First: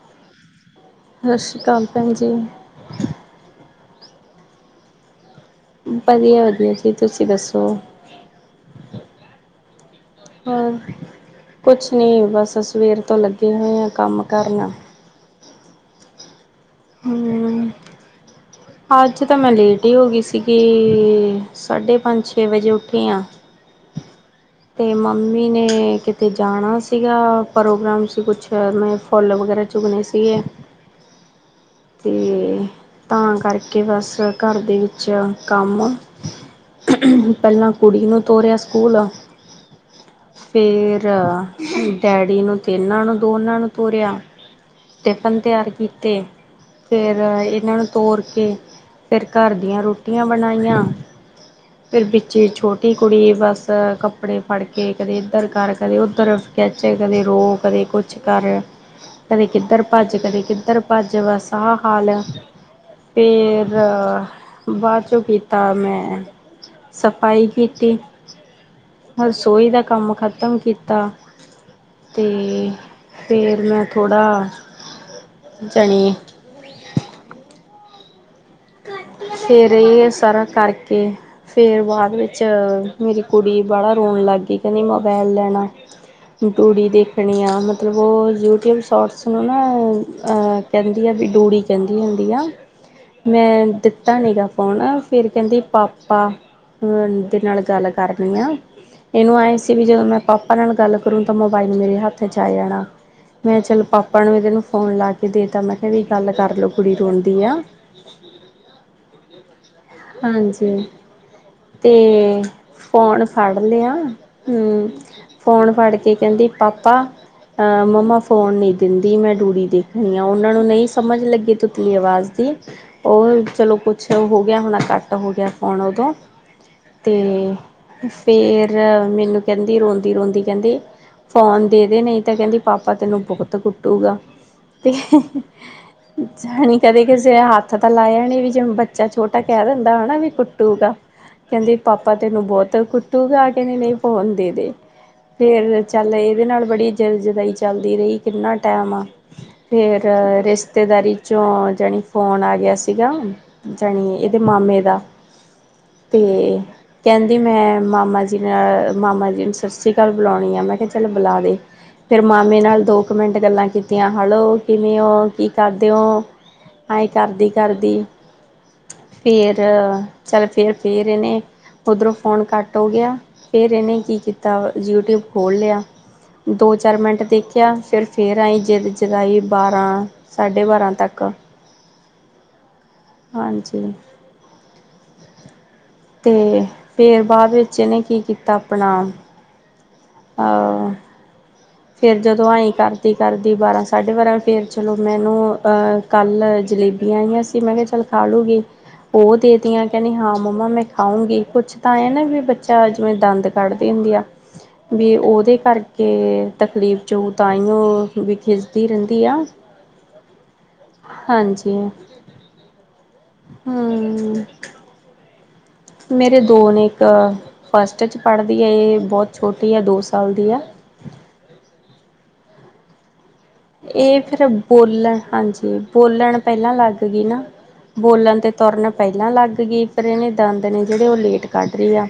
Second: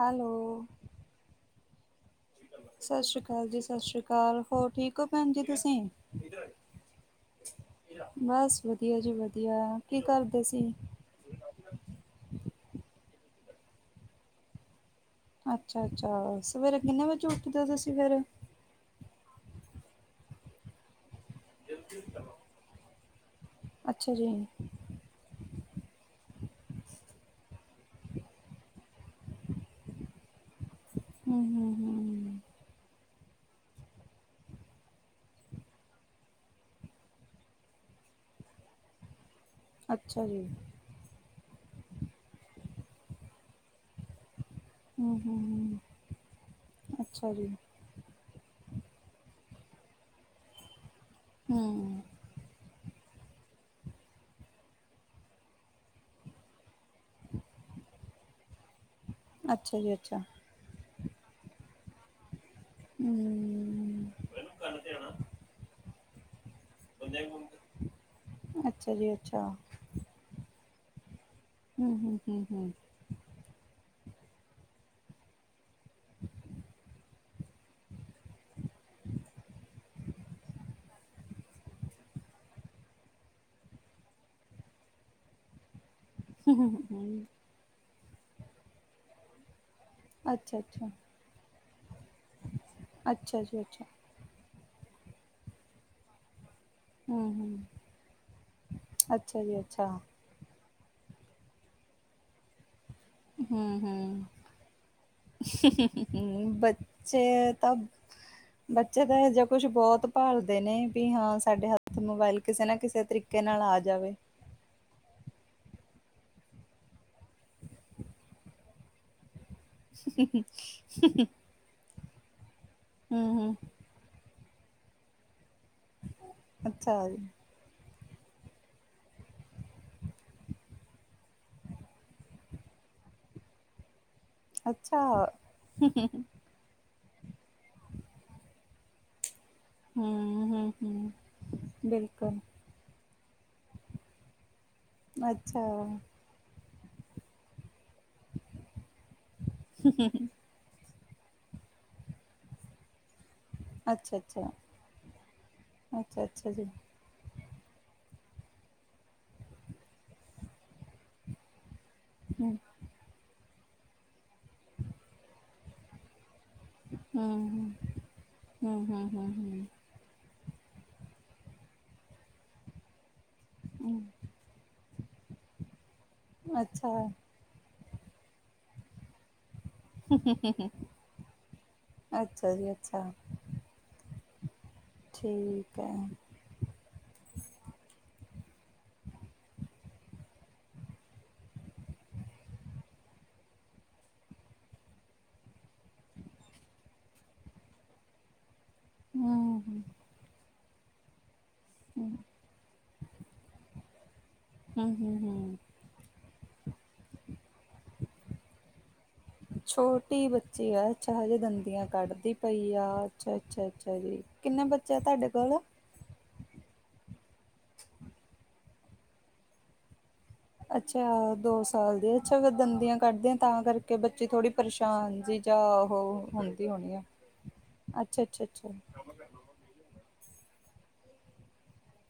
Hello ਸਤਿ ਸ਼੍ਰੀ ਅਕਾਲ ਭੈਣ ਜੀ। ਸਸ ਸ਼੍ਰੀ ਕਾਲ ਜੀ, ਸਸ ਸ਼੍ਰੀ ਕਾਲ ਹੋਰ ਠੀਕ ਓ ਭੈਣ ਜੀ ਤੁਸੀਂ। ਵਧੀਆ ਵਧੀਆ ਜੀ ਤੁਸੀਂ ਦੱਸੋ ਬਸ ਵਦੀਆ ਜੀ ਵਦੀਆ, ਕੀ ਕਰਦੇ ਸੀ? ਹੋਰ ਕੁਛ ਨੀ ਬਸ ਸਵੇਰ ਤੋਂ ਲੱਗੇ ਹੋਏ ਆ ਕੰਮ ਕਰਨ। ਅੱਛਾ-ਅੱਛਾ, ਸਵੇਰੇ ਕਿੰਨੇ ਵਜੇ ਉੱਠਦੇ ਓ ਹਮ ਤੁਸੀਂ ਫੇਰ? ਅੱਜ ਤਾਂ ਮੈਂ ਲੇਟ ਈ ਹੋਗੀ ਸੀਗੀ ਸਾਢੇ ਪੰਜ-ਛੇ ਵਜੇ ਉੱਠੀ ਆਂ। ਅੱਛਾ ਜੀ। ਤੇ ਮੰਮੀ ਨੇ ਕਿਤੇ ਜਾਣਾ ਸੀਗਾ, ਪ੍ਰੋਗਰਾਮ ਸੀ ਕੁਛ ਮੈਂ ਫੁੱਲ ਵਗੈਰਾ ਚੁਗਣੇ ਸੀਗੇ। ਹੂੰ, ਹੂੰ, ਹੂੰ। ਤੇ ਤਾਂ ਕਰਕੇ ਬਸ ਘਰ ਦੇ ਵਿੱਚ ਕੰਮ ਪੈਲਾਂ ਕੁੜੀ ਨੂੰ ਤੋਰੇਆ ਸਕੂਲ। ਅੱਛਾ ਜੀ। ਫਿਰ ਡੈਡੀ ਨੂੰ ਤੇ ਇੰਨਾਂ ਨੂੰ ਦੋਨਾਂ ਨੂੰ ਤੋਰੇਆ। ਹੂੰ ਟਿਫ਼ਨ ਹੂੰ ਤੈਆਰ ਹੂੰ। ਕੀਤੇ। ਫਿਰ ਅੱਛਾ ਜੀ, ਇਨਾਂ ਨੂੰ ਤੋਰ ਕੇ ਫਿਰ ਘਰ ਦੀਆਂ ਰੋਟੀਆਂ ਬਣਾਈਆਂ। ਹੂੰ, ਫਿਰ ਬਿੱਚੇ ਈ ਛੋਟੀ ਕੁੜੀ ਬਸ ਕੱਪੜੇ ਫੜ ਕੇ ਕਦੇ ਏਧਰ ਕਰ ਕਦੇ ਓਧਰ ਖੇਚ ਕਦੇ ਰੋ, ਕਦੇ ਕੁਛ ਕਰ, ਕਦੇ ਅੱਛਾ ਕਿੱਧਰ ਜੀ ਭੱਜ, ਅੱਛਾ, ਕਦੇ ਕਿੱਧਰ ਭੱਜ ਬਸ। ਆ ਹਾਲ ਆ। ਫਿਰ ਹੂੰ। ਬਾਦ ਚੋਂ ਕੀਤਾ ਮੈਂ ਸਫਾਈ ਕੀਤੀ। ਅੱਛਾ ਜੀ। ਅੱਛਾ, ਰਸੋਈ ਦਾ ਕੰਮ ਖਤਮ ਕੀਤਾ ਹੂੰ ਹੂੰ ਤੇ ਹੂੰ ਹੂੰ, ਫਿਰ ਮੈਂ ਥੋੜਾ ਜਣੀ ਫਿਰ ਏ ਸਾਰਾ ਕਰਕੇ ਫਿਰ ਬਾਦ ਵਿੱਚ ਮੇਰੀ ਕੁੜੀ ਬੜਾ ਰੋਣ ਲੱਗ ਗੀ, ਕੈਂਦੀ ਮੋਬਾਇਲ ਲੈਣਾ। ਹੂੰ ਟੂੜੀ ਹੂੰ। ਦੇਖਣੀ ਆ ਮਤਲਬ ਓ ਯੂਟਿਊਬ ਸ਼ੋਟਸ ਨੂੰ ਨਾ ਅੱਛਾ ਅ ਅੱਛਾ, ਕੈਂਦੀ ਆ ਵੀ ਡੂੜੀ ਕੈਂਦੀ ਹੁੰਦੀ ਆ। ਅੱਛਾ ਜੀ ਮੈਂ ਅੱਛਾ, ਦਿੱਤਾ ਨੀ ਗਾ ਫੋਨ ਫਿਰ ਕੈਂਦੀ ਪਾਪਾ ਅ ਹੂੰ ਦੇ ਹੂੰ, ਨਾਲ ਗੱਲ ਕਰਨੀ ਆ, ਇਨੂੰ ਅੱਛਾ ਆਏ ਜੀ ਸੀ ਵੀ ਅੱਛਾ, ਜਦੋਂ ਮੈਂ ਪਾਪ ਪਾ ਨਾਲ ਗੱਲ ਕਰੂ ਤਾਂ ਮੋਬਾਇਲ ਮੇਰੇ ਹੱਥ 'ਚ ਆ ਜਾਣਾ। ਮੈਂ ਹੂੰ ਚਲੋ ਹੂੰ। ਪਾਪਾ ਨੂੰ ਏਦੇ ਨੂੰ ਫੋਨ ਲਾ ਕੇ ਦੇਤਾ ਮੈਂ ਕੇਆ ਵੀ ਗੱਲ ਹਮ ਕਰ ਲੋ ਕੁੜੀ ਬੱਚੇ ਰੋਂਦੀ ਆ। ਤਾਂ ਬੱਚੇ ਤਾਂ ਇਹੋ ਜਯਾ ਕੁਛ ਬੋਹਤ ਭਾਲਦੇ ਹਾਂਜੀ ਨੇ ਵੀ ਹਾਂ ਸਾਡੇ ਹੱਥ ਮੋਬਾਇਲ ਤੇ ਕਿਸੇ ਨਾ ਕਿਸੇ ਫੋਨ ਤਰੀਕ ਕੇ ਫੜ ਨਾਲ ਆ ਲਿਆ ਜਾਵੇ। ਹੂੰ, ਫੋਨ ਫੜ ਕੇ ਕੈਂਦੀ ਪਾਪਾ ਅ ਮੰਮਾ ਫੋਨ ਨੀ ਦਿੰਦੀ ਮੈਂ ਡੂੜੀ ਦੇਖਣੀ ਆ, ਓਨਾਂ ਨੂੰ ਨਈ ਸਮਝ ਲੱਗੀ ਤੁਤਲੀ ਆਵਾਜ਼ ਦੀ। ਓ ਹਮ ਹਮ ਚਲੋ ਕੁਛ ਹੋ ਗਯਾ ਹੋਣਾ ਕੱਟ ਹੋ ਗੇਆ। ਹੁਣ ਓਦੋਂ ਅੱਛਾ ਤੇ ਜੀ ਫਿਰ ਮੈਨੂੰ ਕੈਂਦੀ ਰੋਂਦੀ ਰੋਂਦੀ ਕੈਂਦੀ ਫੋਨ ਦੇ ਦੇ ਨਈ ਤਾਂ ਕੈਂਦੀ ਪਾਪਾ ਤੈਨੂੰ ਬੋਹਤ ਕੁੱਟੂਗਾ। ਤੇ ਅੱਛਾ ਜਾਣੀ ਕਦੇ ਕਿਸੇ ਹੱਥ ਤਾਂ ਲਾਇਆ ਨਈ ਵੀ ਜਿਵੇਂ ਬੱਚਾ ਛੋਟ ਟਾ ਕੈ ਦੇਂਦਾ ਹਨਾ ਵੀ ਹਮ ਹਮ ਕੁੱਟੂਗਾ। ਹਮ ਕੈਂਦੀ ਪਾਪਾ ਬਿਲਕੁਲ ਤੈਨੂੰ ਬੋਤ ਕੁੱਟੂਗਾ, ਕੈਂਦੀ ਨਈ ਫੋਨ ਦੇ ਦੇ। ਅੱਛਾ ਫੇਰ ਚੱਲ ਇਹਦੇ ਨਾਲ ਬੜੀ ਜਿਦ ਜਦਾਈ ਚੱਲਦੀ ਰਹੀ ਕਿੰਨਾ ਟੈਮ ਆ ਫਿਰ ਰਿਸ਼ਤੇਦਾਰੀ ਚੋਂ ਜਾਣੀ ਫੋਨ ਆ ਗਿਆ ਸੀਗਾ ਜਾਣੀ ਅੱਛਾ ਇਹਦੇ ਅੱਛਾ ਮਾਮੇ ਦਾ ਤੇ ਅੱਛਾ ਅੱਛਾ ਜੀ ਕਹਿੰਦੀ ਮੈਂ ਮਾਮਾ ਜੀ ਨਾਲ ਮਾਮਾ ਜੀ ਨੂੰ ਸਤਿ ਸ੍ਰੀ ਅਕਾਲ ਬੁਲਾਉਣੀ ਆ ਮੈਂ ਕਿਹਾ ਚਲ ਬੁਲਾ ਦੇ ਫੇਰ ਹਮ ਮਾਮੇ ਨਾਲ ਦੋ ਕ ਮਿੰਟ ਗੱਲਾਂ ਕੀਤੀਆਂ ਹੈਲੋ ਕਿਵੇਂ ਹੋ ਕੀ ਕਰਦੇ ਹੋ ਆਏਂ ਹਮ ਕਰਦੀ ਕਰਦੀ ਹਮ ਹਮ ਫੇਰ ਹਮ ਚਲ ਫਿਰ ਫਿਰ ਇਹਨੇ ਉੱਧਰੋਂ ਫ਼ੋਨ ਕੱਟ ਹੋ ਗਿਆ ਫਿਰ ਇਹਨੇ ਕੀ ਹਮ ਕੀਤਾ ਤਾਂ ਯੂਟਿਊਬ ਖੋਲ੍ਹ ਲਿਆ ਦੋ ਅੱਛਾ ਚਾਰ ਮਿੰਟ ਦੇਖਿਆ ਫਿਰ ਫ ਫਿਰ ਆਈਂ ਜਿੱਦ ਚਲਾਈ ਬਾਰ੍ਹਾਂ ਸਾਢੇ ਬਾਰਾਂ ਤੱਕ ਅੱਛਾ ਜੀ ਅੱਛਾ ਹਾਂਜੀ ਠੀਕ ਹੈ ਅਤੇ ਫਿਰ ਬਾਅਦ ਵਿੱਚ ਇਹਨੇ ਕੀ ਕੀਤਾ ਆਪਣਾ ਅਹ ਫਿਰ ਜਦੋਂ ਆਏਂ ਕਰਦੀ ਕਰਦੀ ਬਾਰਾਂ ਸਾਢੇ ਬਾਰਾਂ ਫਿਰ ਚਲੋ ਮੈਂ ਏਨੂੰ ਅ ਕੱਲ੍ਹ ਜਲੇਬੀਆਂ ਆਈਆਂ ਸੀ ਮੈਂ ਕਿਹਾ ਚੱਲ ਖਾ ਲੂਗੀ ਉਹ ਹਮ ਹਮ ਦੇਤੀਆਂ ਕਹਿੰਦੀ ਹਾਂ ਮੰਮਾ ਮੈਂ ਖਾਊਂਗੀ ਕੁਛ ਤਾਂ ਏ ਹਮ ਨਾ ਵੀ ਬੱਚਾ ਜਿਵੇਂ ਦੰਦ ਕੱਢਦੀ ਹੁੰਦੀ ਆ ਹਮ ਹਮ ਵੀ ਹਮ ਉਹਦੇ ਕਰਕੇ ਤਕਲੀਫ 'ਚ ਹੋਊ ਤਾਂਹੀਓ ਵੀ ਖਿਝੀ ਦੀ ਰਹਿੰਦੀ ਆ ਛੋਟੀ ਬੱਚੀ ਆ ਚਾਹੇ ਹਾਂਜੀ ਦੰਦੀਆਂ ਕੱਢਦੀ ਪਈ ਆ ਅੱਛਾ ਅੱਛਾ ਅੱਛਾ ਜੀ ਹੂੰ ਕਿੰਨੇ ਬੱਚੇ ਆ ਤੁਹਾਡੇ ਕੋਲ ਮੇਰੇ ਦੋ ਨੇ ਇੱਕ ਫਸਟ 'ਚ ਪੜ੍ਹਦੀ ਆ ਇਹ ਬਹੁਤ ਛੋਟੀ ਆ ਦੋ ਸਾਲ ਦੀ ਆ ਅੱਛਾ ਦੋ ਸਾਲ ਦੀ ਅੱਛਾ ਫਿਰ ਦੰਦੀਆਂ ਕੱਢਦੀ ਇਹ ਫਿਰ ਬੋਲਣ ਜਾਂ ਹਾਂਜੀ ਉਹ ਬੋਲਣ ਹੁੰਦੀ ਪਹਿਲਾਂ ਹੋਣੀ ਆ ਲੱਗ ਗੀ ਨਾ ਅੱਛਾ ਬੋਲਣ ਅੱਛਾ ਤੇ ਅੱਛਾ ਤੁਰਨ ਪਹਿਲਾਂ ਲੱਗ ਗਈ ਫੇਰ ਇਹਨੇ ਦੰਦ ਨੇ ਜਿਹੜੇ ਉਹ ਲੇਟ ਕੱਢ ਰਹੀ ਆ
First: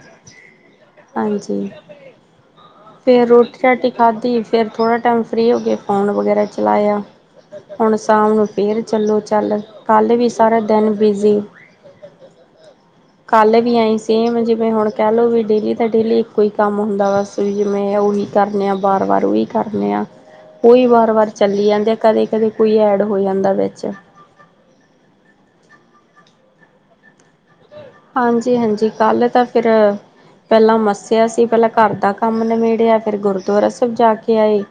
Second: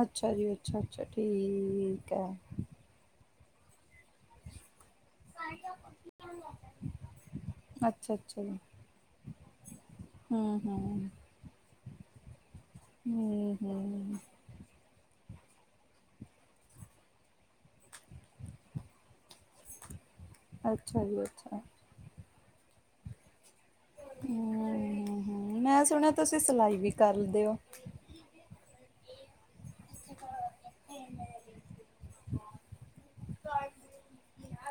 ਅੱਛਾ ਜੀ ਅੱਛਾ ਅੱਛਾ ਹਾਂਜੀ ਠੀਕ ਐ ਫਿਰ ਰੋਟੀ ਰਾਟੀ ਖਾਧੀ ਫਿਰ ਥੋੜ੍ਹਾ ਟਾਈਮ ਫਰੀ ਹੋ ਕੇ ਫ਼ੋਨ ਵਗੈਰਾ ਚਲਾਇਆ ਹੁਣ ਅੱਛਾ ਸ਼ਾਮ ਅੱਛਾ ਨੂੰ ਜੀ ਫਿਰ ਚੱਲੋ ਚੱਲ ਕੱਲ੍ਹ ਵੀ ਹਮ ਸਾਰਾ ਦਿਨ ਹਮ ਬਿਜ਼ੀ ਹਮ ਕੱਲ ਵੀ ਏਈ ਹਮ ਸੇਮ ਜਿਵੇਂ ਕਹਿ ਲਓ ਵੀ ਡੇਲੀ ਤਾਂ ਡੇਲੀ ਇੱਕੋ ਹੀ ਕੰਮ ਹੁੰਦਾ ਬਸ ਵੀ ਮੈਂ ਉਹੀ ਕਰਨੇ ਆ ਬਾਰ ਵਾਰ ਉਹੀ ਹੀ ਕਰਨੇ ਆ ਉਹੀ ਅੱਛਾ ਵਾਰ ਜੀ ਵਾਰ ਅੱਛਾ ਚੱਲੀ ਜਾਂਦੇ ਆ ਕਦੇ ਕਦੇ ਕੋਈ ਐਡ ਹੋ ਜਾਂਦਾ ਵਿੱਚ ਹੂੰ ਹੂੰ ਮੈਂ ਸੁਣਿਆ ਤੁਸੀਂ ਸਿਲਾਈ ਵੀ ਕਰਦੇ ਹੋ ਹਾਂਜੀ ਹਾਂਜੀ ਕੱਲ ਤਾਂ ਫਿਰ ਪਹਿਲਾਂ ਮੱਸਿਆ ਸੀ ਪਹਿਲਾਂ ਘਰ ਦਾ ਕੰਮ ਨਿਬੇੜਿਆ ਫਿਰ ਗੁਰਦੁਆਰਾ ਸਾਹਿਬ ਜਾ ਕੇ ਆਏ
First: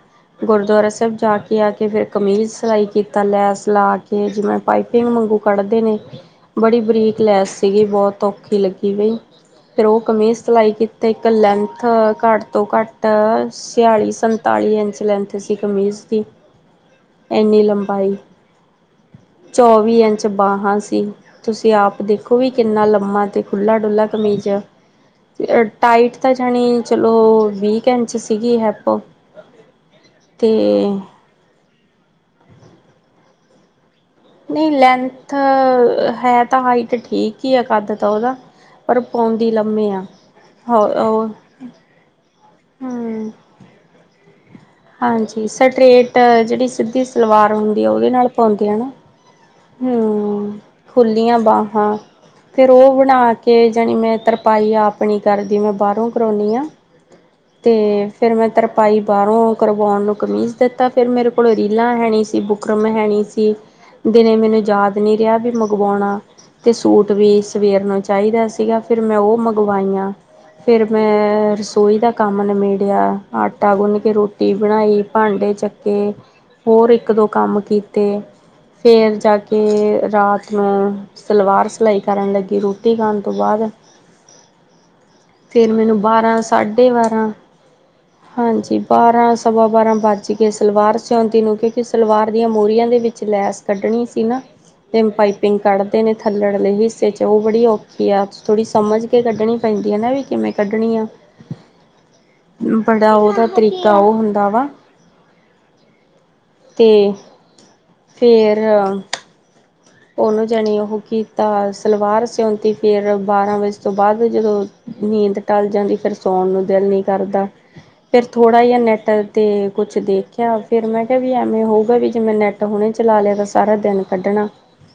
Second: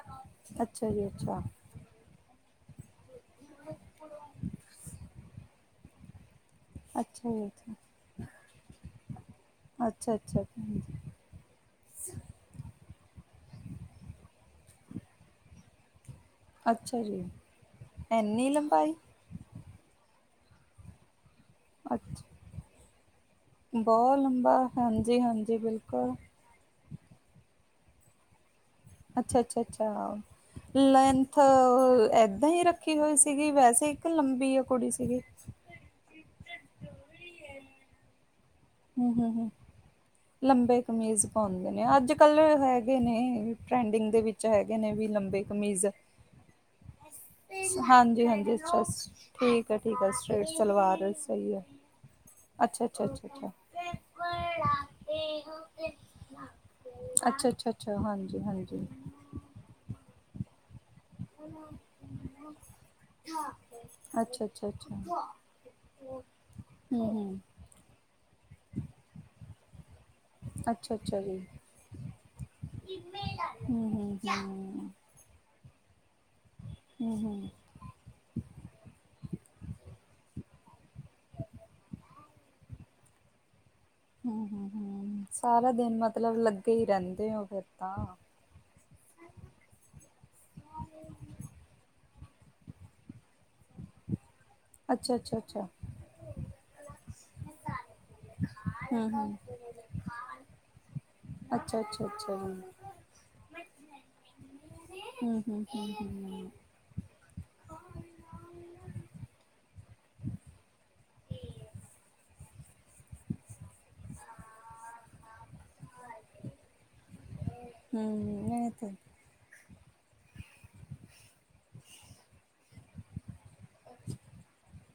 ਗੁਰਦੁਆਰਾ ਅੱਛਾ ਜੀ ਸਾਹਿਬ ਜਾ ਅੱਛਾ ਕੇ ਆ ਕੇ ਫਿਰ ਕਮੀਜ਼ ਸਿਲਾਈ ਕੀਤਾ ਲੈਸ ਲਾ ਕੇ ਜਿਵੇਂ ਪਾਈਪਿੰਗ ਵਾਂਗੂ ਕੱਢਦੇ ਨੇ ਬੜੀ ਬਰੀਕ ਅੱਛਾ ਜੀ ਲੈਸ ਅੱਛਾ ਸੀਗੀ ਬਹੁਤ ਔਖੀ ਲੱਗੀ ਬਈ ਫੇਰ ਉਹ ਅੱਛਾ ਕਮੀਜ਼ ਅੱਛਾ ਸਿਲਾਈ ਭੈਣ ਜੀ ਕੀਤੇ ਇੱਕ ਲੈਂਥ ਘੱਟ ਤੋਂ ਘੱਟ ਛਿਆਲੀ ਸੰਤਾਲੀ ਇੰਚ ਲੈਂਥ ਸੀ ਕਮੀਜ਼ ਦੀ ਅੱਛਾ ਜੀ ਇੰਨੀ ਲੰਬਾਈ ਇੰਨੀ ਲੰਬਾਈ ਚੌਵੀ ਇੰਚ ਬਾਹਾਂ ਸੀ ਤੁਸੀਂ ਆਪ ਅੱਛਾ ਦੇਖੋ ਵੀ ਕਿੰਨਾ ਲੰਬਾ ਲਮਾਂ ਤੇ ਖੁੱਲਾ ਡੁੱਲਾ ਬਹੁਤ ਕਮੀਜ਼ ਲੰਬਾ ਹਾਂਜੀ ਹਾਂਜੀ ਤੇ ਬਿਲਕੁਲ ਟਾਈਟ ਤਾਂ ਚਲੋ ਵੀ ਕੇ ਇੰਚ ਸੀ ਅੱਛਾ ਅੱਛਾ ਅੱਛਾ, ਤੇ ਲੈ ਲੈਂਦਾ ਏਦਾਂ ਹੀ ਰੱਖੀ ਹੋਈ ਸੀਗੀ ਵੈਸੇ ਲੰਬੀ ਆ ਨਈ ਕੁੜੀ ਸੀਗੀ ਲੈਂਥ ਹੈ ਤਾਂ ਹਾਈਟ ਠੀਕ ਈ ਆ ਕੱਦ ਤਾ ੳਦਾ। ਪਰ ਹੂੰ ਹੂੰ ਹੂੰ ਪੳੰਦੀ ਲੰਮੇ ਆ, ਹੋਰ ੳਹ ਨਈ ਅੱਜ-ਕਲ ਹੈਗੇ ਨੇ ਟਰੈਂਡਿੰਗ ਦੇ ਵਿੱਚ ਹੈਗੇ ਨੇ ਵੀ ਲੰਬੇ ਹਾਂਜੀ ਕਮੀਜ਼ ਸਟਰੇਟ ਜੇੜੀ ਸਿੱਧੀ ਸਲਵਾਰ ਹੁੰਦੀ ਆ ੳਦੇ ਨਾਲ ਹਾਂਜੀ ਹਾਂਜੀ ਪੋੳਦੇ ਏ ਅੱਛਾ ਨਾ ਠੀਕ ਹੈ ਠੀਕ ਹੈ ਸਟਰੇਟ ਹੂੰ, ਸਲਵਾਰ ਖੁੱਲੀਆਂ ਸਹੀ ਹੈ ਬਾਹਾਂ ਫੇਰ ਅੱਛਾ ੳਹ ਅੱਛਾ ਅੱਛਾ ਬਨਾ ਕੇ ਜੀ ਨੀ ਮੈਂ ਅੱਛਾ ਤਰਪਾਈ ਆਪ ਨੀ ਕਰਦੀ ਮੈਂ ਬਾਹਰੋਂ ਕਰੋਨੀ ਆ। ਅੱਛਾ ਅੱਛਾ ਤੇ ਅੱਛਾ ਫੇਰ ਹਾਂਜੀ ਮੈਂ ਹਾਂਜੀ ਤਰਪਾਈ ਬਾਹਰੋ ਕਰਵੳਣ ਨੂੰ ਕਮੀਜ ਤੇ ਤਾਂ ਫਿਰ ਮੇਰੇ ਕੋਲੇ ਰੀਲਾਂ ਹੈਣੀ ਸੀ ਬੁਕਰਮ ਹੈਣੀ ਸੀ। ਦਿਨੇ ਅੱਛਾ ਮੈਨੂੰ ਅੱਛਾ ਅੱਛਾ ਯਾਦ ਨਈ ਰਿਆ ਵੀ ਮੰਗਵੳਣਾ ਤੇ ਹਮ ਸੂਟ ਵੀ ਹਮ ਸਵੇਰ ਨੂੰ ਚਾਈਦਾ ਸੀਗਾ ਫੇਰ ਮੈਂ ੳਹ ਮੰਗਵਾਈਆਂ। ਫੇਰ ਅੱਛਾ ਅੱਛਾ ਜੀ ਮੈਂ ਰਸੋਈ ਦਾ ਕੰਮ ਨਮੇੜਿਆ ਆਟਾ ਹਮ ਗੁੰਨ ਕੇ ਰੋਟੀ ਹਮ ਬਨਾਈ, ਭਾਂਡੇ ਚੱਕੇ, ਹੋਰ ਹਮ ਹਮ ਇੱਕ-ਦੋ ਹਮ ਕੰਮ ਕੀਤੇ। ਫੇਰ ਜਾ ਕੇ ਰਾਤ ਨੂੰ ਸਲਵਾਰ ਸਲਾਈ ਕਰਨ ਲੱਗੀ ਰੋਟੀ ਖਾਣ ਤੋ ਬਾਅਦ ਹਮ ਹਮ ਹਮ ਫੇਰ ਸਾਰਾ ਦਿਨ ਮੈਨੂੰ ਮਤਲਬ ਲੱਗੇ ਹੀ ਬਾਰਾਂ-ਸਾਢੇ ਬਾਰਾਂ ਰਹਿੰਦੇ ਹੋ ਫਿਰ ਤਾਂ ਹਾਂਜੀ ਬਾਰਾਂ-ਸਵਾ ਬਾਰਾਂ ਵੱਜ ਗੇ ਸਲਵਾਰ ਸਉਂਦੀ ਨੂੰ ਕਿਂੳਕਿ ਸਲਵਾਰ ਦੀਆਂ ਮੋਹਰੀਆਂ ਦੇ ਵਿੱਚ ਲੈਸ ਕੱਢਣੀ ਸੀ ਨਾ ਤੇ ਅੱਛਾ ਅੱਛਾ ਪਾਈਪਿੰਗ ਅੱਛਾ ਕੱਢ਼ ਨੇ ਥੱਲੜੇ ਹਿੱਸੇ ਚ, ੳਹ ਬੜੀ ਔਖੀ ਕੀ ਆਪ ਸ ਥੋੜੀ ਸਮਝ ਹਮ ਕੇ ਹਮ ਕੱਢਨੀ ਪੈਂਦੀ ਏ ਨਾ ਵੀ ਕਿਵੇਂ ਕੱਢਨੀ ਆ। ਅੱਛਾ ਅੱਛਾ ਅੱਛਾ ਜੀ ਬੜਾ ੳਦਾ ਤਰੀਕਾ ੳਹ ਹੁੰਦਾ ਵਾ ਹੂੰ ਹੂੰ ਹੂੰ ਹੂੰ ਤੇ ਫੇਰ ੳਨੂੰ ਜਣੀ ੳਹ ਕੀਤਾ ਸਲਵਾਰ ਸਿਉਂਤੀ ਫਿਰ ਬਾਰਾਂ ਵਜੇ ਤੋਂ ਬਾਦ ਜਦੋ ਨੀਂਦ ਟਲ ਜਾਂਦੀ ਫੇਰ ਸੌਣ ਨੂੰ ਦਿਲ ਨਈ ਕਰਦਾ ਫੇਰ ਹਮ ਥੋੜਾ ਇਹ ਯਾ ਤੇ ਨੇੱਟ ਤੇ ਕੁਛ ਦੇਖੇਆ ਫੇਰ ਮੈਂ ਕੇਹਾ ਵੀ ਐਵੇਂ ਹੋਊਗਾ ਵੀ ਜਿਵੇਂ ਨੈੱਟ ਹੁਣੇ ਚਲਾ ਲਿਆ ਤਾਂ ਸਾਰਾ ਦਿਨ ਕੱਢਣਾ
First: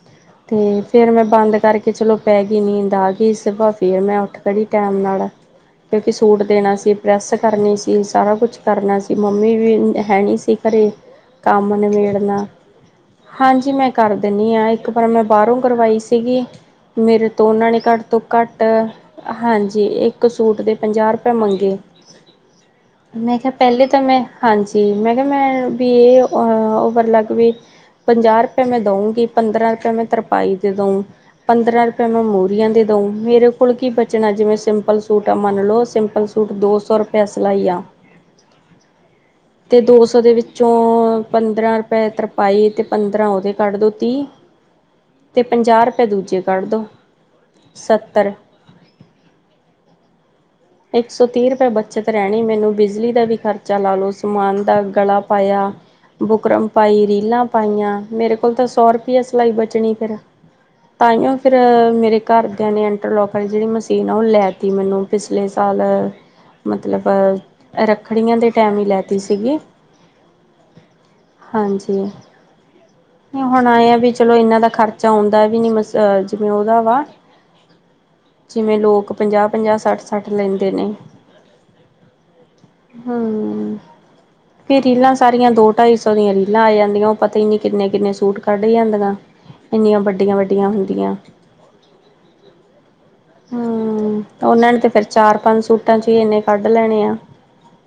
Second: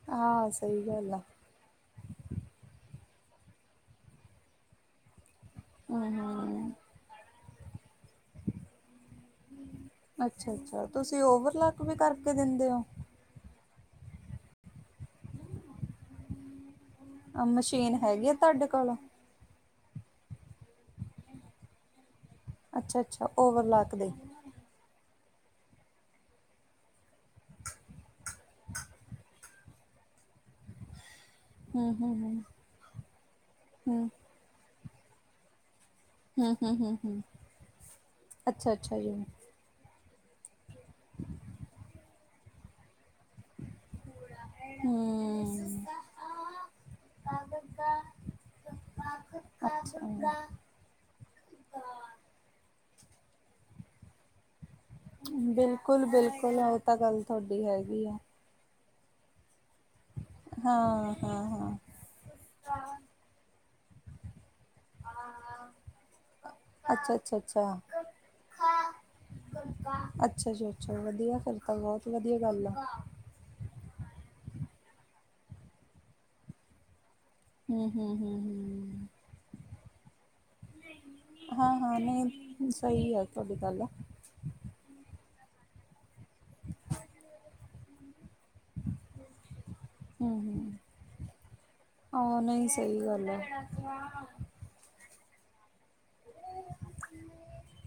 ਹਾਂ ਤੇ ਸਹੀ ਫੇਰ ਗੱਲ ਆ ਮੈਂ ਬੰਦ ਕਰਕੇ ਚਲੋ ਪੈ ਗਈ ਨੀਂਦ ਆ ਗਈ, ਸੁਬਹ ਫੇਰ ਮੈਂ ਉੱਠ ਖੜੀ ਟੈਮ ਨਾਲ। ਅਹ ਹਮ ਕਿਉਂਕਿ ਸੂਟ ਹਮ ਦੇਨਾ ਸੀ, ਪ੍ਰੈੱਸ ਕਰਨੀ ਸੀ, ਸਾਰਾ ਕੁਛ ਕਰਨਾ ਸੀ। ਮੰਮੀ ਵੀ ਹੈ ਨੀ ਅੱਛਾ ਸੀ ਅੱਛਾ ਘਰੇ। ਤੁਸੀਂ ਕੰਮ ਓਵਰਲਾਕ ਵੀ ਕਰਕੇ ਨਬੇੜਨਾ ਦਿੰਦੇ ਹੋ ਹਾਂਜੀ ਮੈਂ ਕਰ ਦੇਨੀ ਆਂ, ਇੱਕ ਪਰ ਮੈਂ ਬਾਹਰੋਂ ਕਰਵਾਈ ਸੀਗੀ। ਮੇਰੇ ਤੋ ੳਨਾ ਨੇ ਮਸ਼ੀਨ ਘੱਟ ਤੋ ਹੈਗੀ ਆ ਘੱਟ ਤੁਹਾਡੇ ਕੋਲ ਹਾਂਜੀ ਇੱਕ ਸੂਟ ਦੇ ਪੰਜਾਹ ਰੁਪਏ ਮੰਗੇ। ਅੱਛਾ ਅੱਛਾ ਮੈਂ ਕਿਹਾ ਪੈਲੇ ਓਵਰਲਾਕ ਤਾਂ ਦੇ ਮੈਂ ਹਾਂਜੀ ਮੈਂ ਕਿਹਾ ਮੈਂ ਵੀ ਇਹ ਓਵਰਲੱਗ ਵੀ ਪੰਜਾਹ ਰੁਪਏ ਮੈਂ ਦਊਂਗੀ ਪੰਦਰਾਂ ਰੁਪਏ ਮੈਂ ਤਰਪਾਈ ਦੇ ਦਊ ਪੰਦਰਾਂ ਹਮ ਰੁਪਏ ਮੈਂ ਹਮ ਹਮ ਮੋਹਰੀਆਂ ਦੇ ਦਊ, ਮੇਰੇ ਕੋਲ ਕੀ ਹਮ ਬਚਨਾ ਜਿਵੇਂ ਸਿੰਪਲ ਸੂਟ ਆ ਮੰਨ ਲਓ ਸਿੰਪਲ ਸਿੰਪਲ ਸੂਟ ਹਮ ਹਮ ਦੋ ਹਮ ਸੌ ਹਮ ਰੁਪਏਆ ਸਲਾਈ ਆ। ਅੱਛਾ ਅੱਛਾ ਜੀ ਤੇ ਦੋ ਸੌ ਦੇ ਵਿੱਚੋਂ ਪੰਦਰਾਂ ਰੁਪਏ ਤਰਪਾਈ ਤੇ ਪੰਦਰਾਂ ੳਹਦੇ ਕੱਢ ਦੳ, ਤੀਹ ਹੂੰ। ਤੇ ਪੰਜਾਹ ਰੁਪਏ ਦੂਜੇ ਕੱਢ ਦੳ, ਸੱਤਰ ਅੱਛਾ। ਏਕ ਸੌ ਤੀਹ ਰੁਪਏ ਬੱਚਤ ਰਹਣੀ ਮੈਨੂੰ, ਬਿਜਲੀ ਦਾ ਵੀ ਖਰਚ ਚਾ ਲਾਓ ਸਮਾਨ ਦਾ ਗਲਾ ਪਾਇਆ, ਬਿਲਕੁਲ ਬਿਲਕੁਲ ਬੁਕਰਮ ਉਹ ਤਾਂ ਪਾਈ, ਗੱਲ ਰੀਲਾਂ ਤੁਹਾਡੀ ਪਾਈਆਂ ਹੈਗੀ ਆ ਮੇਰੇ ਤਾਂ ਸੌ ਰੁਪਇਆ ਸਿਲਾਈ ਬਚਣੀ ਫੇਰ ਹਾਂ ਤਾਈਂ ਹਾਂ ਫੇਰ ਹਾਂ ਮੇਰੇ ਘਰਦਿਆਂ ਨੇ ਇੰਟਰਲੋਕ ਵਾਲੀ ਜਿਹੜੀ ਮਸ਼ੀਨ ਆ ਉਹ ਲੈ ਤੀ ਮੈਨੂੰ ਪਿਛਲੇ ਸਾਲ ਆ ਮਤਲਬ ਅੱਛਾ ਅੱਛਾ ਅੱਛਾ ਰੱਖੜੀਆਂ ਦੇ ਟਾਈਮ ਈ ਲੈਤੀ ਸੀਗੀ। ਅੱਛਾ ਜੀ। ਅੱਛਾ, ਵਧੀਆ ਫਿਰ ਤਾਂ ਹਾਂਜੀ ਬਹੁਤ ਵਧੀਆ ਗੱਲ ਆ। ਹੁਣ ਆਏ ਆ ਵੀ ਚਲੋ ਇਹਨਾਂ ਖਰਚਾ ਆਉਂਦਾ ਵੀ ਨੀ ਮਸ ਜਿਵੇਂ ਉਹਦਾ ਵਾ ਹਮ ਹਮ ਹਮ ਜਿਵੇਂ ਹਮ ਲੋਕ ਪੰਜਾਹ ਪੰਜਾਹ ਸੱਠ ਕੱਟ ਲੈਂਦੇ ਨੇ ਹਾਂ ਹਾਂ ਨਹੀਂ ਸਹੀ ਹੈ ਤੁਹਾਡੀ ਹੂੰ। ਗੱਲ ਫਿਰ ਰੀਲਾਂ ਸਾਰੀਆਂ ਦੋ ਢਾਈ ਸੌ ਰੀਲਾਂ ਆ ਜਾਂਦੀਆਂ ਨੇ, ਉਹ ਪਤਾ ਈ ਨੀ‌ ਕਿੰਨੇ ਕਿੰਨੇ ਸੂਟ ਕੱਢ ਜਾਂਦੀਆਂ ਇੰਨੀਆਂ ਵੱਡੀਆਂ ਵੱਡੀਆਂ ਹੁੰਦੀਆਂ। ਆ ਨਹੀਂ ਸਹੀ ਗੱਲ ਏ। ਹੂੰ ਉਹਨਾਂ ਨੇ ਤੇ ਫਿਰ ਚਾਰ ਪੰਜ ਸੂਟ ਖਰਚੇ ਇੰਨੇ ਕੱਢ ਲੈਣੇ ਆ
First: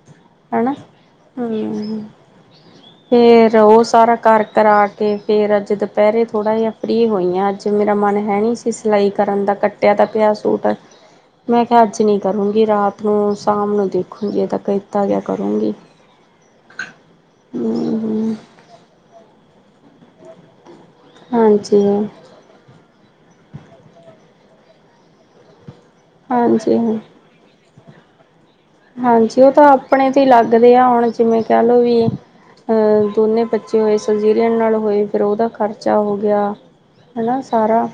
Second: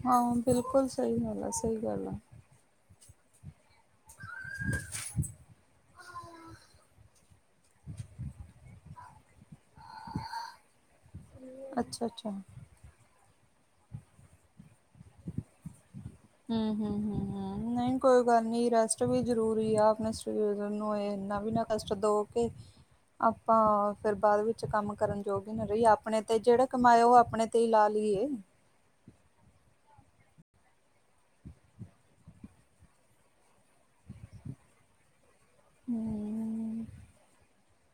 ਹਾਂ ਹਨਾ ਬਿਲਕੁਲ ਸਹੀ ਗੱਲ ਆ ਸਹੀ ਹੂੰ। ਗੱਲ ਆ ਫੇਰ ਉਹ ਸਾਰਾ ਕਰ ਕਰਾ ਕੇ ਫੇਰ ਅੱਜ ਦੁਪਹਿਰੇ ਥੋੜ੍ਹਾ ਜਿਹਾ ਫਰੀ ਹੋਈ ਆ ਅੱਜ। ਜੇ ਮੇਰਾ ਮਨ ਹੈ ਨਹੀਂ ਸੀ ਸਿਲਾਈ ਕਰਨ ਦਾ, ਕੱਟਿਆ ਤਾਂ ਪਿਆ ਸੂਟ ਮੈਂ ਕਿਹਾ ਅੱਜ ਅੱਛਾ ਅੱਛਾ ਵੀ ਰਾਤ ਨੂੰ ਸ਼ਾਮ ਨੂੰ ਦੇਖੂਗੀ, ਜੇ ਤਾਂ ਕੀਤਾ ਗਿਆ ਕਰੂੰਗੀ। ਹੂੰ ਹੂ ਹੂ ਹੂੰ ਨਹੀਂ ਕੋਈ ਗੱਲ ਨੀ ਰੈਸਟ ਵੀ ਜ਼ਰੂਰੀ ਆ ਆਪਣੇ ਸਰੀਰ ਨੂੰ ਇਹ ਨੀ ਇਨ੍ਹਾਂ ਵੀ ਨਾ ਕਸ਼ਟ ਦੋ ਹਾਂਜੀ-ਹਾਂਜੀ। ਕੇ ਆਪਾਂ ਫੇਰ ਬਾਅਦ ਵਿੱਚ ਕੰਮ ਕਰਨ ਜੋਗ ਹੀ ਨਾ ਰਹੀ ਏ‌ ਆ ਆਪਣੇ ਤੇ ਜਿਹੜਾ ਕਮਾਇਆ ਉਹ ਆਪਣੇ ਤੇ ਈ ਲਾ ਲਈ ਏ। ਹਾਂਜੀ, ਇਹ ਤਾਂ ਆਪਣੇ ਤੇ ਹੀ ਲੱਗਦੇ ਆ ਹੁਣ ਜਿਵੇਂ ਕਹਿ ਲਓ ਵੀ ਅਹ ਦੋਨੇ ਬੱਚੇ ਹੋਏ ਸਜੀਰਿਅਨ ਨਾਲ ਹੋਏ ਫਿਰ ਉਹਦਾ ਖ਼ਰਚਾ ਹੋ ਗਿਆ ਹੂੰ ਹੈਨਾ ਸਾਰਾ।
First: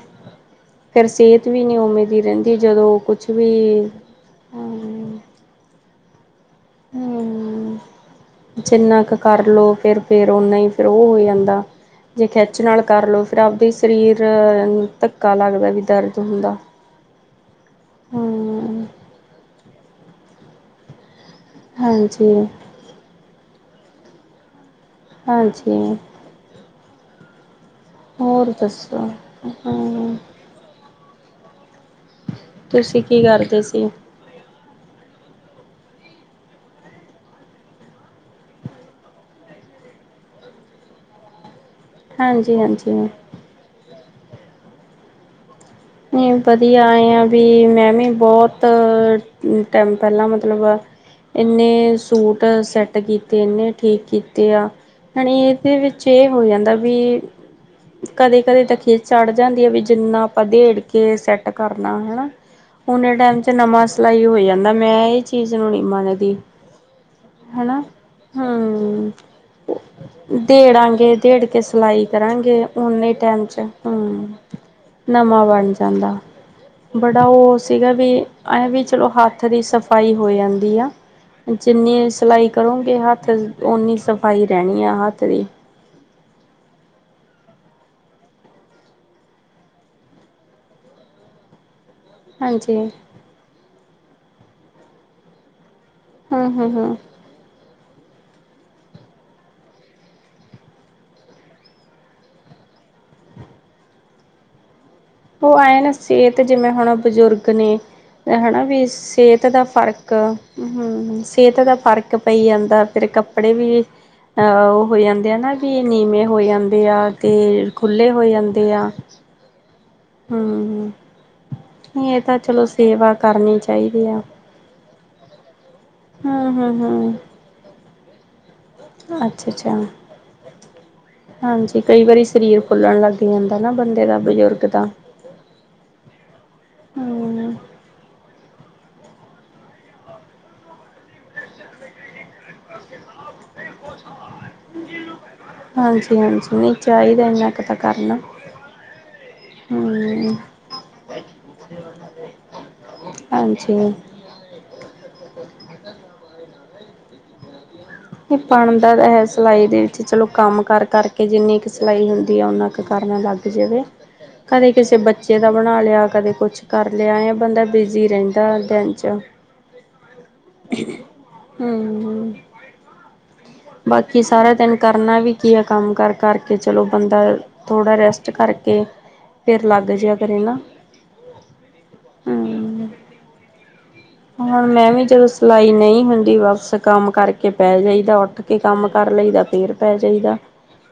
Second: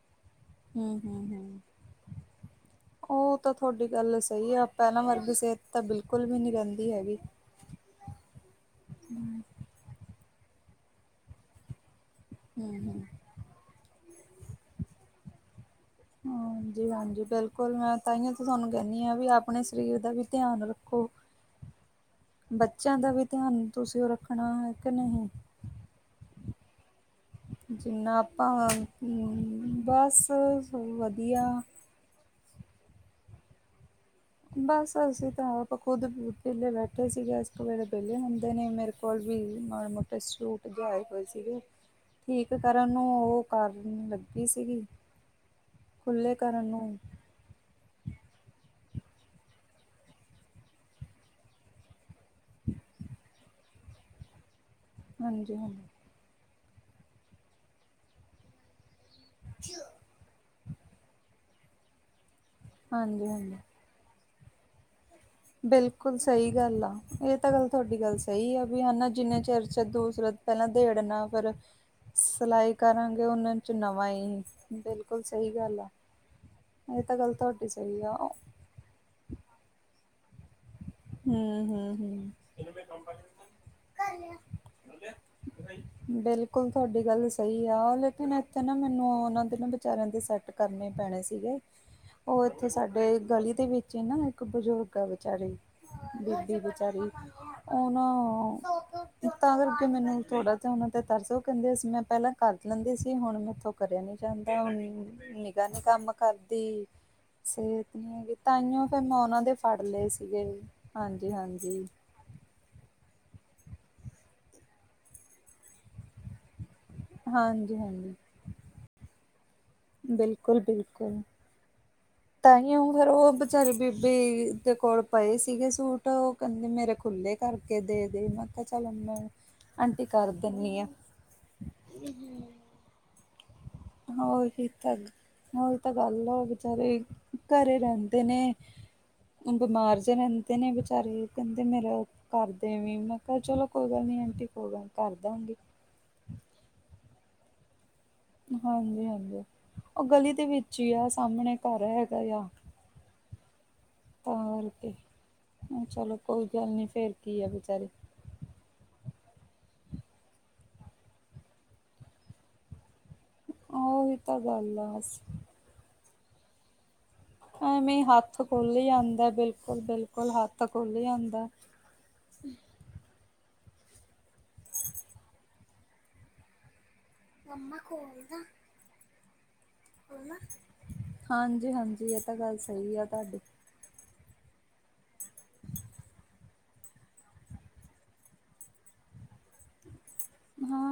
ਹੂੰ ਫਿਰ ਹੂੰ ਸਿਹਤ ਹੂੰ ਵੀ ਨੀ ਉਵੇਂ ਦੀ ਰਹਿੰਦੀ ਜਦੋਂ ਕੁਛ ਉਹ ਵੀ ਤਾਂ ਤੁਹਾਡੀ ਗੱਲ ਸਹੀ ਆ ਪਹਿਲਾਂ ਹਮ ਵਰਗੀ ਸਿਹਤ ਤਾਂ ਬਿਲਕੁਲ ਵੀ ਨੀ ਰਹਿੰਦੀ ਹੈਗੀ। ਹਮ ਜਿੰਨਾ ਕ ਕਰ ਲਉ ਫੇਰ ਫੇਰ ਉਨਾ ਈ ਫੇਰ ਉਹ ਹੋ ਜਾਂਦਾ। ਜੇ ਖਿੱਚ ਨਾਲ ਹੂੰ-ਹੂੰ। ਕਰ ਲਉ ਫਿਰ ਆਪਦੇ ਸਰੀਰ ਆ ਧੱਕਾ ਲੱਗਦਾ ਵੀ ਦਰਦ ਹੁੰਦਾ‌। ਜੀ ਹਾਂਜੀ। ਬਿਲਕੁਲ ਮੈਂ ਤਾਂਹੀਓ ਤਾਂ ਤੁਹਾਨੂੰ ਕਹਿਨੀ ਆ, ਵੀ ਆਪਣੇ ਸਰੀਰ ਦਾ ਵੀ ਧਿਆਨ ਰੱਖੋ। ਹਾਂਜੀ। ਬੱਚਿਆ ਦਾ ਵੀ ਧਿਆਨ ਤੁਸੀਂ ਉਹ ਰੱਖਣਾ ਹੈ ਕਿ ਨਹੀਂ। ਹਾਂਜੀ। ਜਿੰਨਾ ਆਪਾ ਹੋਰ ਦੱਸੋ? ਹਮ ਬਸ ਸ ਵਧੀਆ। ਤੁਸੀਂ ਕੀ ਕਰਦੇ ਸੀ। ਬਸ ਅਸੀਂ ਤਾਂ ਆਪ ਖੁਦ ਵਿਹਲੇ ਬੈਠੇ ਸੀਗੇ ਐਸ ਕੇ ਵੇਲੇ ਵਿਹਲੇ ਹੁੰਦੇ ਨੇ ਮੇ ਕੋਲ ਵੀ ਮਾੜੇ ਮੋਟੇ ਸੂਟ ਆਏ ਹੋਏ ਸੀਗੇ, ਠੀਕ ਕਰਨ ਹਾਂਜੀ-ਹਾਂਜੀ। ਨੂੰ ਉਹ ਕਰਨ ਲੱਗੀ ਸੀਗੀ। ਨਹੀਂ ਖੁੱਲ੍ਹੇ ਕਰਨ ਨੂੰ ਵਧੀਆ ਆਏ ਆ। ਵੀ ਮੈਂ ਵੀ ਬਹੁਤ ਟਮ ਪਹਿਲਾਂ ਮਤਲਬ ਇੰਨੇ ਸੂਟ ਸੈੱਟ ਕੀਤੇ ਇੰਨੇ ਠੀਕ ਕੀਤੇ ਆ, ਹਨ ਇਹਦੇ ਹਾਂਜੀ-ਹਾਂਜੀ, ਵਿੱਚ ਇਹ ਹੋ ਜਾਂਦਾ ਵੀ ਕਦੇ ਕਦੇ ਤਾਂ ਖੀਰ ਚੜ ਜਾਂਦੀ ਹੈ ਵੀ ਜਿੰਨਾ ਆਪਾਂ ਦੇੜ ਜੇ ਸੈੱਟ ਕਰਨਾ ਹੈਨਾ, ਉਨੇ ਟਾਈਮ ਚ ਹਾਂਜੀ-ਹਾਂਜੀ। ਨਵਾਂ ਸਿਲਾਈ ਹੋ ਜਾਂਦਾ ਮੈਂ ਇਹ ਚੀਜ਼ ਨੂੰ ਨਹੀਂ ਬਿਲਕੁਲ ਮੰਨਦੀ ਸਹੀ ਗੱਲ ਆ ਇਹ ਤਾਂ ਗੱਲ ਹਨਾ। ਤੁਹਾਡੀ ਗੱਲ ਸਹੀ ਆ, ਵੀ ਹੈਨਾ ਹੂੰ ਜਿੰਨੇ ਚਿਰ, ਚ ਦੋ ਪਹਿਲਾਂ ਦੇੜਾਂਗੇ ਦੇੇੜਨਾ ਦੇੜ ਫਿਰ ਕੇ ਸਿਲਾਈ ਕਰਾਂਗੇ ਸਿਲਾਈ ਓਨੇ ਕਰਾਂਗੇ ਟਾਈਮ ਉਹਨਾਂ ਚ ਨਵਾਂ ਹੂੰ। ਹੀ ਬਿਲ ਨਵਾਂ ਬਣ ਜਾਂਦਾ ਤਾਂ ਬੜਾ ਗੱਲ ਉਹ ਤੁਹਾਡੀ ਸੀਗਾ ਸਹੀ ਵੀ ਆ ਅਂ ਵੀ ਚਲੋ ਹੱਥ ਹੱਥ ਦੀ ਸਫ਼ਾਈ ਹੋ ਜਾਂਦੀ ਆ। ਹੂੰ ਹੂੰ ਜਿੰਨੀ ਹੂੰ ਸਿਲਾਈ ਕਰੋਂਗੇ ਹੱਥ ਓਨੀ ਸਫ਼ਾਈ ਰਹਿਣੀ ਆ ਹੱਥ ਵੀ ਬਿਲਕੁਲ ਤੁਹਾਡੀ ਗੱਲ ਸਹੀ ਆ ਲੇਕਿਨ ਇੱਥੇ ਨਾ ਮੈਨੂੰ ਉਹਨਾਂ ਦੇ ਨਾ ਵਿਚਾਰਿਆਂ ਦੀ ਸਟ ਕਰਨੇ ਪੈਣੇ ਸੀਗੇ। [inaudible] ਓਥੇ ਸਾਡੇ ਗਲੀ ਦੇ ਵਿਚ ਈ ਨਾ ਇਕ ਬਜ਼ੁਰਗ ਆ ਵਿਚਾਰੀ, ਹੂੰ ਬੀਬੀ ਹੂੰ ਹੂੰ ਵਿਚਾਰੀ ਐ ਨਾ ਤਾਂ ਕਰਕੇ ਮੈਨੂੰ ਥੋੜਾ ਜਾ ਓਨਾਂ ਤੇ ਤਰਸੋ ਓ ਕੈਂਦੇ ਸੀ ਮੈਂ ਪੈਂਲਾਂ ਕਰ ਲੈਂਦੇ ਸੀ ਹੁਨ ਮੇਥੋ ਕਰੇਆ ਨੀ ਜਾਦਾ ਹੁ ਓ ਐਂ ਨਾ ਸੇਤ ਜਿਵੇਂ ਹੁਣ ਬਜ਼ੁਰਗ ਨੇ, ਸਿਹਤ ਨੀ ਹੈਗੀ ਹਨਾ ਵੀ ਤਾਂਹੀਓ ਫਿਰ ਮੈਂ ਉਹਨਾਂ ਸਿਹਤ ਦੇ ਦਾ ਫੜ ਲਏ ਫ਼ਰਕ, ਸੀਗੇ ਹੂੰ, ਹਾਂਜੀ ਸੇਤ ਦਾ ਹਾਂਜੀ ਫਰ ਕ ਪਈ ਜਾਂਦਾ ਫੇਰ ਕੱਪੜੇ ਵੀ, ਆ ਓ ਹੋ ਜਾਂਦੇ ਆ ਨਾ ਵੀ ਨੀਵੇਂ ਹੋ ਜਾਂ ਦੇਆ ਤੇ ਹਾਂਜੀ ਖੁੱਲੇ ਹਾਂਜੀ ਹੋ ਜਾਂਦੇ ਆ। ਹੂੰ ਬਿਲਕੁਲ-ਬਿਲਕੁਲ। ਇਹ ਤਾਂ ਚਲੋ ਈ ਓ ਫਰ ਸੇਵਾ ਓ ਕਰਨੀ ਬੇਚਾਰੀ ਚਾਹੀਦੀ ਆ। ਬੀਬੀ ਦੇ ਕੋਲ ਪਏ ਸੀਗੇ ਸੂਟ ਓ ਹੂੰ ਕੈਂਦੇ ਹੂੰ ਮੇਰੇ ਹੂੰ ਖੁੱਲੇ ਕਰਕੇ ਦੇ ਦੇ ਮੈਂ ਕੇਆ ਚਲ ਮੈਂ, ਅੱਛਾ ਅੱਛਾ ਆਂਟੀ ਕਰ ਦਿੰਦੀ ਆਂ। ਹਾਂਜੀ ਕਈ ਵਾਰੀ ਸਰੀਰ ਫੁੱਲਣ ਲੱਗ ਜਾਂਦਾ ਨਾ ਬੰਦੇ ਦਾ ਬਜ਼ੁਰਗ ਦਾ। ਓਈ ਤਾਂ ਗੱਲ ਐ ਓ ਵੀਚਾਰੇ, ਹੂੰ ਘਰੇ ਰੈਂਦੇ ਨੇ। ਬੀਮਾਰ ਜੇ ਰੈਂਦੇ ਨੇ ਬਚਾਰੇ ਕੈਂਦੇ ਮੇਰਾ ਕਰ ਦੇਵੀ ਮੈਂ ਕੇਆ ਚਲੋ ਕੋਈ ਗੱਲ ਨੀ ਆਂਟੀ ਕੋਈ ਗੱਲ ਨੀ ਕਰਦਾਗੇ। ਹਾਂਜੀ-ਹਾਂਜੀ ਨਈ ਚਾਈਦਾ ਏਨਾ ਕਾ ਤਾਂ ਕਰਨਾ। ਹਾਂਜੀ-ਹਾਂਜੀ, ਓ ਗਲੀ ਹੂੰ ਦੇ ਵਿੱਚ ਈ ਆ ਸਾਮਣੇ ਘਰ ਹੈਗਾ ਆ। ਹਾਂਜੀ। ਤਾਂ ਕਰਕੇ, ਹੁ ਚਲੋ ਕੋਈ ਗੱਲ ਨੀ ਫੇਰ ਕੀ ਆ ਬੀਚਾਰੇ। ਨੀ ਬਣਦਾ ਤਾਂ ਹੈ ਸਿਲਾਈ ਦੇ ਵਿੱਚ ਚਲੋ ਕੰਮ ਕਰ-ਕਰ ਕੇ ਜਿੰਨੀ ਕੁ ਸਿਲਾਈ ਹੁੰਦੀ ਐ ਓਨਾ ਕੁ ਕਰਨ ਲੱਗ ਜਵੇ, ਉਹੀ ਤਾਂ ਕਦੇ ਗੱਲ ਆ ਕਿਸੇ ਬਸ ਬੱਚੇ ਦਾ ਬਣਾ ਲੇਆ ਕਦੇ ਕੁਛ ਕਰ ਲੇਆ ਐ ਬੰਦਾ ਐਵੇਂ ਹੀ ਬਿਜ਼ੀ ਹੱਥ ਰੈਂਦਾ ਖੁੱਲ ਦਿਨ ਚ। ਜਾਂਦਾ ਬਿਲਕੁਲ ਬਿਲਕੁਲ ਹੱਥ ਖੁੱਲ ਜਾਂਦਾ ਹੂੰ। ਬਾਕੀ ਸਾਰਾ ਦਿਨ ਕਰਨਾ ਵੀ ਕੀ ਐ ਕੰਮ ਕਰ-ਕਰ ਕੇ ਚਲੋ ਬੰਦਾ ਥੋੜਾ ਰੈਸਟ ਕਰਕੇ ਫੇਰ ਲੱਗ ਜੇਆ ਕਰੇ ਨਾ। ਹਾਂਜੀ-ਹਾਂਜੀ ਏ ਤਾਂ ਗੱਲ ਹੂੰ ਸਈ ਆ ਧਾਡੀ। ਹੁਣ ਮੈਂ ਵੀ ਜਦੋਂ ਸਿਲਾਈ ਨਈ ਹੁੰਦੀ ਵਸ ਕੰਮ ਕਰਕੇ ਪੈ ਜਾਈਦਾ ਉੱਠ ਕੇ ਕੰਮ ਕਰ ਲਈਦਾ। ਫੇਰ ਪੈ ਜਾਈਦਾ। ਹਾਂ